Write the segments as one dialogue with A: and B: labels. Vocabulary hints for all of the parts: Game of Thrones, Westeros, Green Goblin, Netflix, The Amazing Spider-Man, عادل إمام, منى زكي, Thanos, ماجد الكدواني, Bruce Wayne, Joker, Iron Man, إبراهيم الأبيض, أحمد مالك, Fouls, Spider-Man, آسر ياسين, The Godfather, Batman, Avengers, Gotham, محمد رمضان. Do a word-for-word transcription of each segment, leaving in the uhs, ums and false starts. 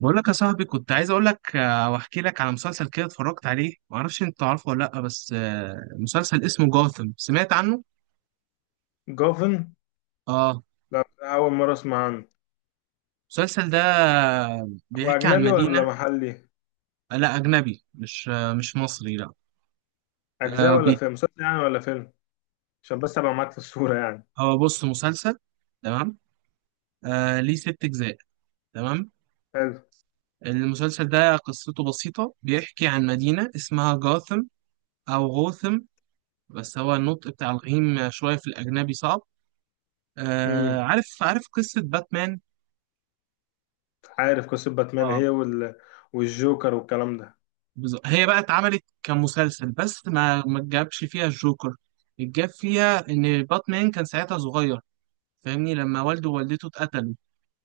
A: بقول لك يا صاحبي كنت عايز اقول لك آه، واحكي لك على مسلسل كده اتفرجت عليه ما اعرفش انت عارفه ولا لا بس آه، مسلسل اسمه جوثم سمعت عنه.
B: جوفن.
A: اه
B: لا، أول مرة أسمع عنه.
A: المسلسل ده
B: هو
A: بيحكي عن
B: أجنبي ولا
A: مدينة.
B: محلي؟
A: آه، لا اجنبي مش آه، مش مصري لا.
B: أجزاء
A: آه،
B: ولا
A: بي-
B: فيلم؟ مسلسل يعني ولا فيلم؟ عشان بس أبقى معاك في الصورة يعني.
A: هو بص مسلسل. تمام. آه، ليه ست اجزاء. تمام.
B: حلو.
A: المسلسل ده قصته بسيطة بيحكي عن مدينة اسمها جوثم او غوثم، بس هو النطق بتاع الغيم شوية في الاجنبي صعب. آه،
B: امم.
A: عارف عارف قصة باتمان.
B: عارف قصة باتمان
A: آه.
B: هي وال... والجوكر والكلام ده.
A: بز- هي بقى اتعملت كمسلسل بس ما ما جابش فيها الجوكر. الجاب فيها ان باتمان كان ساعتها صغير، فاهمني لما والده ووالدته اتقتلوا.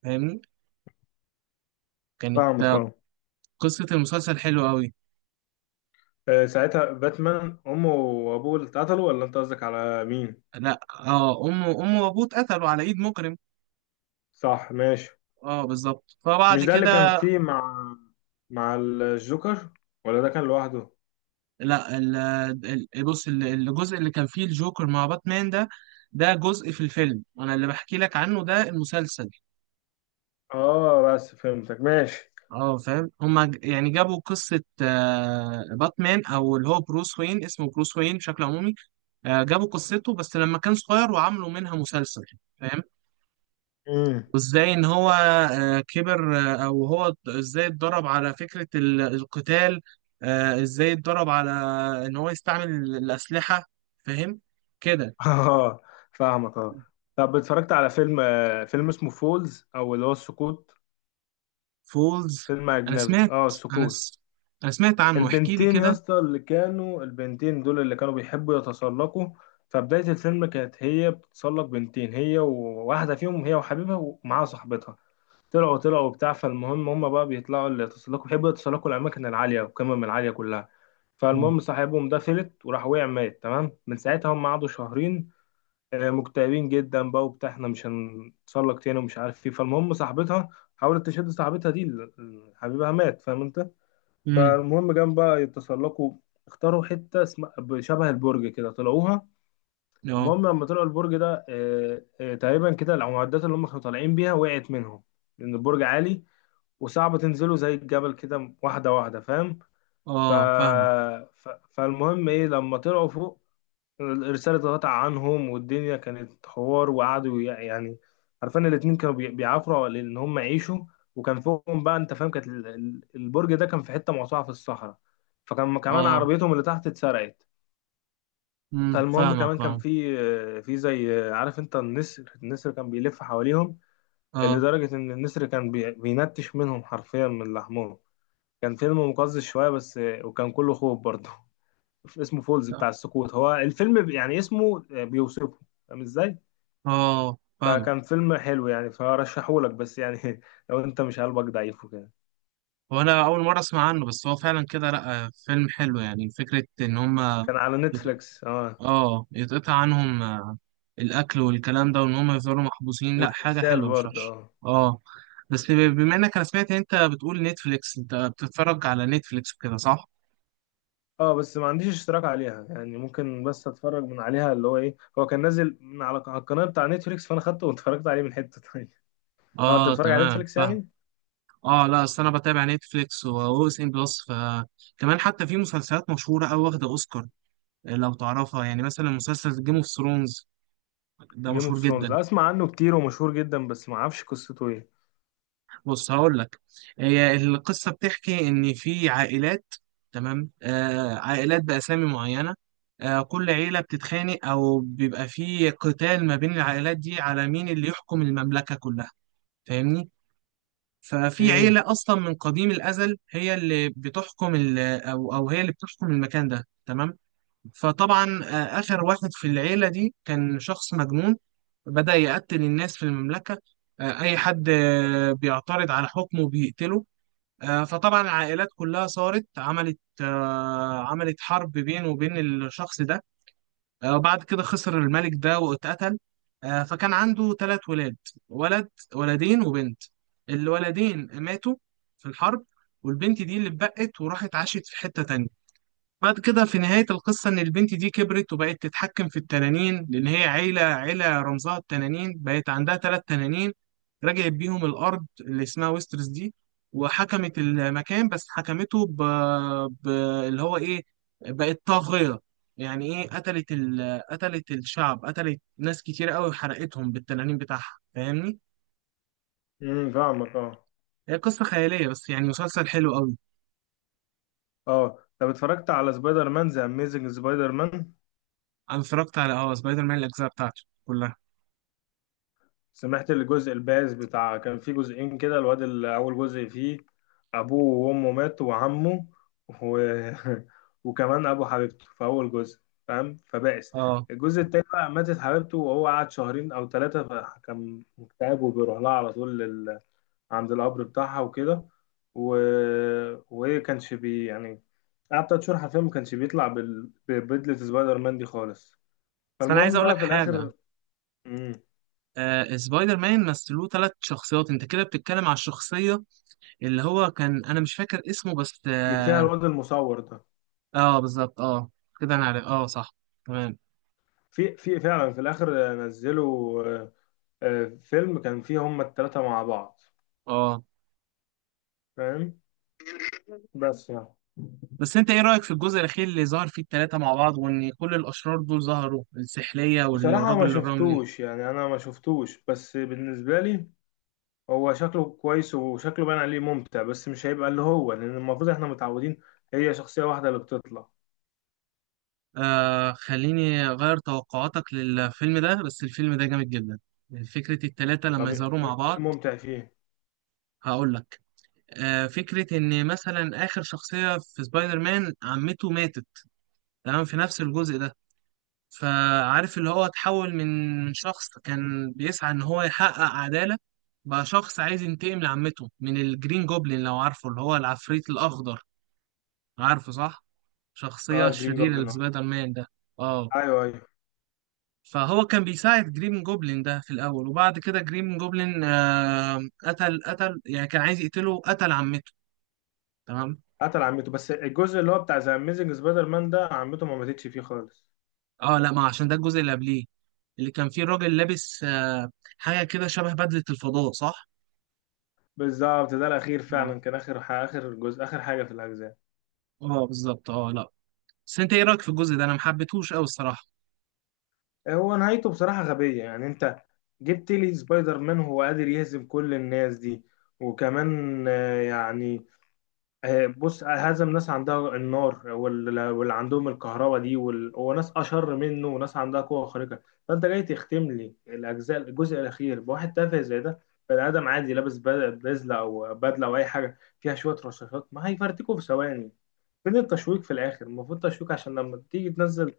A: فاهمني. كانت
B: فاهمك
A: آه،
B: اه.
A: قصة المسلسل حلوة قوي.
B: آه، ساعتها باتمان أمه وأبوه اللي اتقتلوا، ولا أنت قصدك على مين؟
A: لا اه امه امه وابوه اتقتلوا على ايد مجرم.
B: صح، ماشي.
A: اه بالظبط، فبعد
B: مش ده اللي كان
A: كده.
B: فيه مع مع الجوكر، ولا ده كان لوحده؟
A: لا ال- ال- بص ال- الجزء اللي كان فيه الجوكر مع باتمان ده، ده جزء في الفيلم، انا اللي بحكي لك عنه ده المسلسل.
B: اه بس فهمتك ماشي.
A: اه فاهم، هما ج- يعني جابوا قصة آه، باتمان او اللي هو بروس وين، اسمه بروس وين بشكل عمومي. آه، جابوا قصته بس لما كان صغير وعملوا منها مسلسل. فاهم.
B: مم.
A: وازاي ان هو آه، كبر، آه، او هو ات- ازاي اتدرب على فكرة ال- القتال، آه، ازاي اتدرب على ان هو يستعمل ال- الأسلحة، فاهم كده.
B: اه فاهمك اه. طب اتفرجت على فيلم آه، فيلم اسمه فولز او اللي هو السقوط؟
A: فولز.
B: فيلم
A: انا
B: اجنبي
A: سمعت.
B: اه
A: انا
B: السقوط.
A: س... انا سمعت عنه، احكي لي
B: البنتين يا
A: كده.
B: اسطى اللي كانوا البنتين دول اللي كانوا بيحبوا يتسلقوا. فبداية الفيلم كانت هي بتتسلق، بنتين، هي وواحدة فيهم، هي وحبيبها ومعاها صاحبتها. طلعوا طلعوا بتاع، فالمهم هم بقى بيطلعوا اللي يتسلقوا بيحبوا يتسلقوا الأماكن العالية والقمم العالية كلها.
A: مم.
B: فالمهم صاحبهم ده فلت وراح وقع مات، تمام. من ساعتها هم قعدوا شهرين آه، مكتئبين جدا بقى وبتاع احنا مش هنتسلق تاني ومش عارف ايه. فالمهم صاحبتها حاولت تشد صاحبتها دي ال- ال- حبيبها مات، فاهم انت.
A: امم.
B: فالمهم جم بقى يتسلقوا، اختاروا حتة اسمها، شبه البرج كده، طلعوها.
A: اه.
B: المهم لما طلعوا البرج ده آه، آه، تقريبا كده المعدات اللي هم كانوا طالعين بيها وقعت منهم، لأن البرج عالي وصعب تنزله زي الجبل كده واحدة واحدة، فاهم. ف...
A: اه فاهمة
B: ف... فالمهم ايه لما طلعوا فوق، الرسالة اتقطع عنهم والدنيا كانت حوار، وقعدوا يع- يعني عارفين الاتنين كانوا بي- بيعافروا على ان هم يعيشوا. وكان فوقهم بقى، انت فاهم، كانت ال- ال- البرج ده كان في حتة موسوعة في الصحراء. فكان كمان
A: اه.
B: عربيتهم اللي تحت اتسرقت.
A: امم
B: فالمهم كمان
A: فاهمك
B: كان
A: اه.
B: في في زي، عارف انت، النسر، النسر كان بيلف حواليهم،
A: اه.
B: لدرجة ان النسر كان بي- بينتش منهم حرفيا من لحمهم. كان فيلم مقزز شوية بس، وكان كله خوف برضه. اسمه فولز
A: لا.
B: بتاع السقوط، هو الفيلم ب- يعني اسمه آه، بيوصفه، فاهم ازاي.
A: اه فاهمك.
B: فكان فيلم حلو يعني، فرشحهولك، بس يعني لو انت مش قلبك ضعيف وكده.
A: هو انا اول مره اسمع عنه، بس هو فعلا كده لا، آه، فيلم حلو يعني، فكره ان هم
B: كان على
A: يت...
B: نتفليكس اه.
A: اه يتقطع عنهم آه، الاكل والكلام ده وان هم يفضلوا محبوسين، لا حاجه
B: والارسال
A: حلوه مش
B: برضه
A: وحشه.
B: اه.
A: اه. بس ب- بما انك، انا سمعت إن انت بتقول نتفليكس، انت بتتفرج على نتفليكس وكده صح؟
B: اه بس ما عنديش اشتراك عليها، يعني ممكن بس اتفرج من عليها، اللي هو ايه، هو كان نازل من على على القناه بتاع نتفليكس، فانا خدته واتفرجت عليه من حته تانية اه انت
A: اه
B: بتتفرج على
A: تمام
B: نتفليكس
A: فاهم.
B: يعني.
A: اه لا اصل انا بتابع نتفليكس واو اس ان بلس، فكمان حتى في مسلسلات مشهوره او واخده اوسكار، لو تعرفها يعني مثلا مسلسل جيم اوف ثرونز، ده
B: جيم اوف
A: مشهور
B: ثرونز
A: جدا.
B: اسمع عنه كتير ومشهور جدا، بس ما اعرفش قصته ايه.
A: بص هقول لك، هي القصه بتحكي ان في عائلات، تمام، آه عائلات باسامي معينه، آه كل عيله بتتخانق او بيبقى في قتال ما بين العائلات دي على مين اللي يحكم المملكه كلها، فاهمني. ففي
B: امم.
A: عيله اصلا من قديم الازل هي اللي بتحكم ال- او او هي اللي بتحكم المكان ده، تمام. فطبعا آه، اخر واحد في العيله دي كان شخص مجنون، بدأ يقتل الناس في المملكة، آه، أي حد آه، بيعترض على حكمه بيقتله، آه، فطبعا العائلات كلها صارت عملت آه، عملت حرب بينه وبين الشخص ده، آه، وبعد كده خسر الملك ده واتقتل. آه، فكان عنده ثلاث ولاد، ولد، ولدين وبنت. الولدين ماتوا في الحرب، والبنت دي اللي اتبقت وراحت عاشت في حتة تانية. بعد كده في نهاية القصة إن البنت دي كبرت وبقت تتحكم في التنانين، لأن هي عيلة عيلة رمزها التنانين، بقت عندها ثلاث تنانين، رجعت بيهم الأرض اللي اسمها ويسترس دي، وحكمت المكان بس حكمته ب... ب... اللي هو إيه، بقت طاغية، يعني إيه، قتلت ال... قتلت الشعب، قتلت ناس كتير قوي وحرقتهم بالتنانين بتاعها، فاهمني؟
B: امم فاهمك اه.
A: هي قصة خيالية بس يعني مسلسل حلو قوي.
B: اه طب اتفرجت على سبايدر مان ذا اميزنج سبايدر مان؟
A: أنا اتفرجت على أه سبايدر مان الأجزاء بتاعته كلها.
B: سمعت الجزء البائس بتاع، كان في جزئين كده، الواد اللي اول جزء فيه ابوه وامه ماتوا وعمه و... وكمان ابو حبيبته في اول جزء، فاهم، فبائس.
A: أه.
B: الجزء التاني بقى ماتت حبيبته وهو قعد شهرين او ثلاثة، فكان مكتئب وبيروح لها على طول لل... عند القبر بتاعها وكده و... وهي كانش بي يعني، قعد تلات شهور حرفيا ما كانش بيطلع بال... ببدلة سبايدر مان دي خالص.
A: بس أنا عايز
B: فالمهم
A: أقول لك
B: بقى في
A: حاجة.
B: الاخر. مم.
A: آه، سبايدر مان مثلوه ثلاث شخصيات، انت كده بتتكلم على الشخصية اللي هو كان، انا مش فاكر اسمه بس
B: اللي
A: اه.
B: فيها الواد المصور ده.
A: آه، بالظبط اه، كده انا عارف اه صح. تمام.
B: في في فعلا في الاخر نزلوا آه، آه، فيلم كان فيه هما التلاتة مع بعض،
A: اه
B: فاهم، بس يعني.
A: بس انت ايه رأيك في الجزء الاخير اللي ظهر فيه الثلاثة مع بعض، وان كل الاشرار دول ظهروا، السحلية
B: بصراحة ما
A: والراجل الرملي؟
B: شفتوش، يعني أنا ما شفتوش، بس بالنسبة لي هو شكله كويس وشكله باين عليه ممتع، بس مش هيبقى اللي هو لأن المفروض إحنا متعودين هي شخصية واحدة اللي بتطلع.
A: آه خليني اغير توقعاتك للفيلم ده، بس الفيلم ده جامد جدا، فكرة الثلاثة لما
B: طب إيه
A: يظهروا
B: إيه
A: مع
B: إيه
A: بعض.
B: الممتع فيه؟
A: هقول لك، آه فكرة ان مثلا اخر شخصية في سبايدر مان عمته ماتت، تمام، في نفس الجزء ده، فعارف اللي هو اتحول من شخص كان بيسعى ان هو يحقق عدالة، بقى شخص عايز ينتقم لعمته من الجرين جوبلين، لو عارفه اللي هو العفريت الأخضر، عارفه صح؟
B: آه
A: شخصية
B: الجرين
A: شريرة
B: جوبلين آه.
A: لسبايدر مان ده. اه.
B: أيوه أيوه.
A: فهو كان بيساعد جرين جوبلين ده في الأول، وبعد كده جرين جوبلين آه قتل قتل يعني كان عايز يقتله، قتل عمته، تمام؟
B: قتل عمته، بس الجزء اللي هو بتاع ذا أميزنج سبايدر مان ده عمته ما ماتتش فيه خالص.
A: اه لا ما عشان ده الجزء اللي قبليه، اللي كان فيه الراجل لابس آه حاجة كده شبه بدلة الفضاء، صح؟
B: بالظبط، ده الاخير، فعلا كان اخر ح- اخر جزء، اخر حاجه في الاجزاء.
A: اه بالظبط اه، لا بس انت ايه رايك في الجزء ده، انا ما حبيتهوش قوي الصراحه.
B: آه، هو نهايته بصراحه غبيه، يعني انت جبت لي سبايدر مان هو قادر يهزم كل الناس دي، وكمان آه، يعني آه، بص آه، هزم ناس عندها النار وال- واللي عندهم الكهرباء دي وال- وناس اشر منه وناس عندها قوه خارقه، فانت جاي تختم لي الاجزاء الجزء الاخير بواحد تافه زي ده. بني ادم عادي لابس بد- بزله او بدله او اي حاجه فيها شويه رشاشات، ما هيفرتكوا في ثواني. فين التشويق؟ في الاخر المفروض تشويق عشان لما تيجي تنزل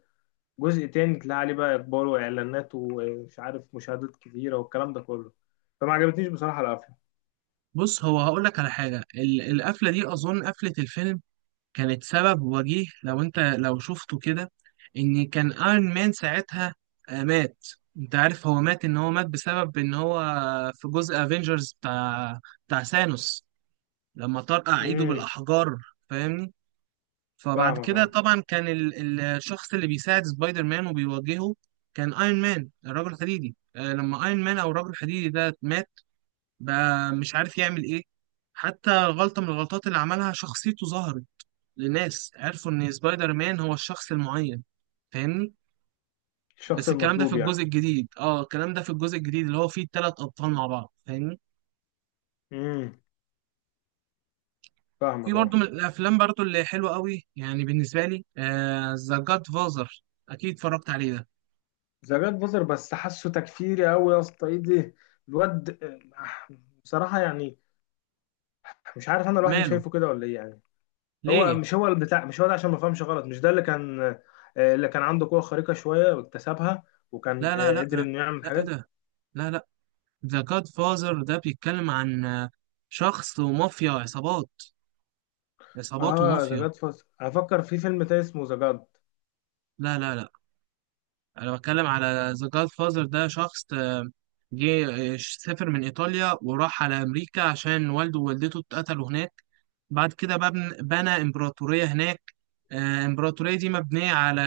B: جزء تاني تلاقي عليه بقى اقبال واعلانات ومش عارف مشاهدات كتيره والكلام ده كله. فما عجبتنيش بصراحه القفله.
A: بص هو هقول لك على حاجه، ال- القفله دي اظن قفله الفيلم كانت سبب وجيه لو انت لو شفته كده، ان كان ايرون مان ساعتها آه، مات. انت عارف هو مات، ان هو مات بسبب ان هو في جزء افنجرز بتاع بتاع ثانوس لما طرقع ايده
B: امم
A: بالاحجار، فاهمني. فبعد
B: فاهمك
A: كده
B: اه.
A: طبعا كان ال- ال- الشخص اللي بيساعد سبايدر مان وبيواجهه كان ايرون مان الرجل الحديدي، آه، لما ايرون مان او الرجل الحديدي ده مات، بقى مش عارف يعمل ايه، حتى غلطة من الغلطات اللي عملها شخصيته ظهرت لناس، عرفوا ان سبايدر مان هو الشخص المعين، فاهمني.
B: الشخص
A: بس الكلام ده في
B: المطلوب يعني.
A: الجزء الجديد، اه الكلام ده في الجزء الجديد اللي هو فيه الثلاث ابطال مع بعض، فاهمني.
B: امم
A: في
B: فاهمك اه.
A: برضه من الافلام برضه اللي حلوه قوي يعني بالنسبه لي ذا آه جاد فازر، اكيد اتفرجت عليه ده.
B: ذا جاد فازر، بس حاسه تكفيري قوي يا اسطى، ايه ده الواد، آه، بصراحه يعني، مش عارف انا لوحدي
A: ماله؟
B: شايفه كده ولا ايه يعني. هو
A: ليه؟
B: مش هو البتاع، مش هو ده عشان ما فهمش غلط، مش ده اللي كان آه، اللي كان عنده قوه خارقه شويه واكتسبها، وكان
A: لا لا
B: آه،
A: لا
B: قدر
A: لا،
B: انه يعمل
A: لا ايه
B: حاجات.
A: ده، لا لا، ذا جاد فازر ده بيتكلم عن آه، شخص ومافيا عصابات، عصابات
B: اه ذا
A: ومافيا.
B: جاد فاس افكر في فيلم تاني اسمه ذا جاد.
A: لا لا لا، انا بتكلم على ذا جاد فازر، ده شخص آه، جه آه، سافر من ايطاليا وراح على امريكا عشان والده ووالدته اتقتلوا هناك، بعد كده بقى بن- بنى امبراطورية هناك، آه، الامبراطورية دي مبنية على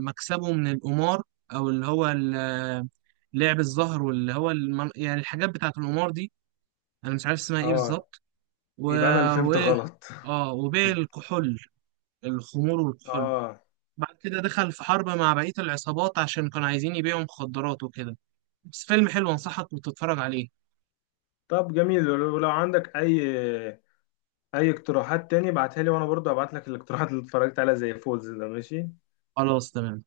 A: مكسبه من القمار، او اللي هو ال- آه، لعب الزهر واللي هو الم- يعني الحاجات بتاعت القمار دي، انا مش عارف اسمها ايه
B: اه
A: بالظبط. و...
B: يبقى انا اللي فهمت
A: وايه،
B: غلط
A: اه وبيع الكحول، الخمور والكحول.
B: اه
A: بعد كده دخل في حرب مع بقية العصابات عشان كانوا عايزين يبيعوا مخدرات وكده، بس فيلم حلو، انصحك وتتفرج عليه.
B: طب جميل. ولو لو عندك اي اي اقتراحات تاني ابعتها لي، وانا برضه هبعت لك الاقتراحات اللي اتفرجت عليها زي فولز ده، ماشي.
A: خلاص تمام.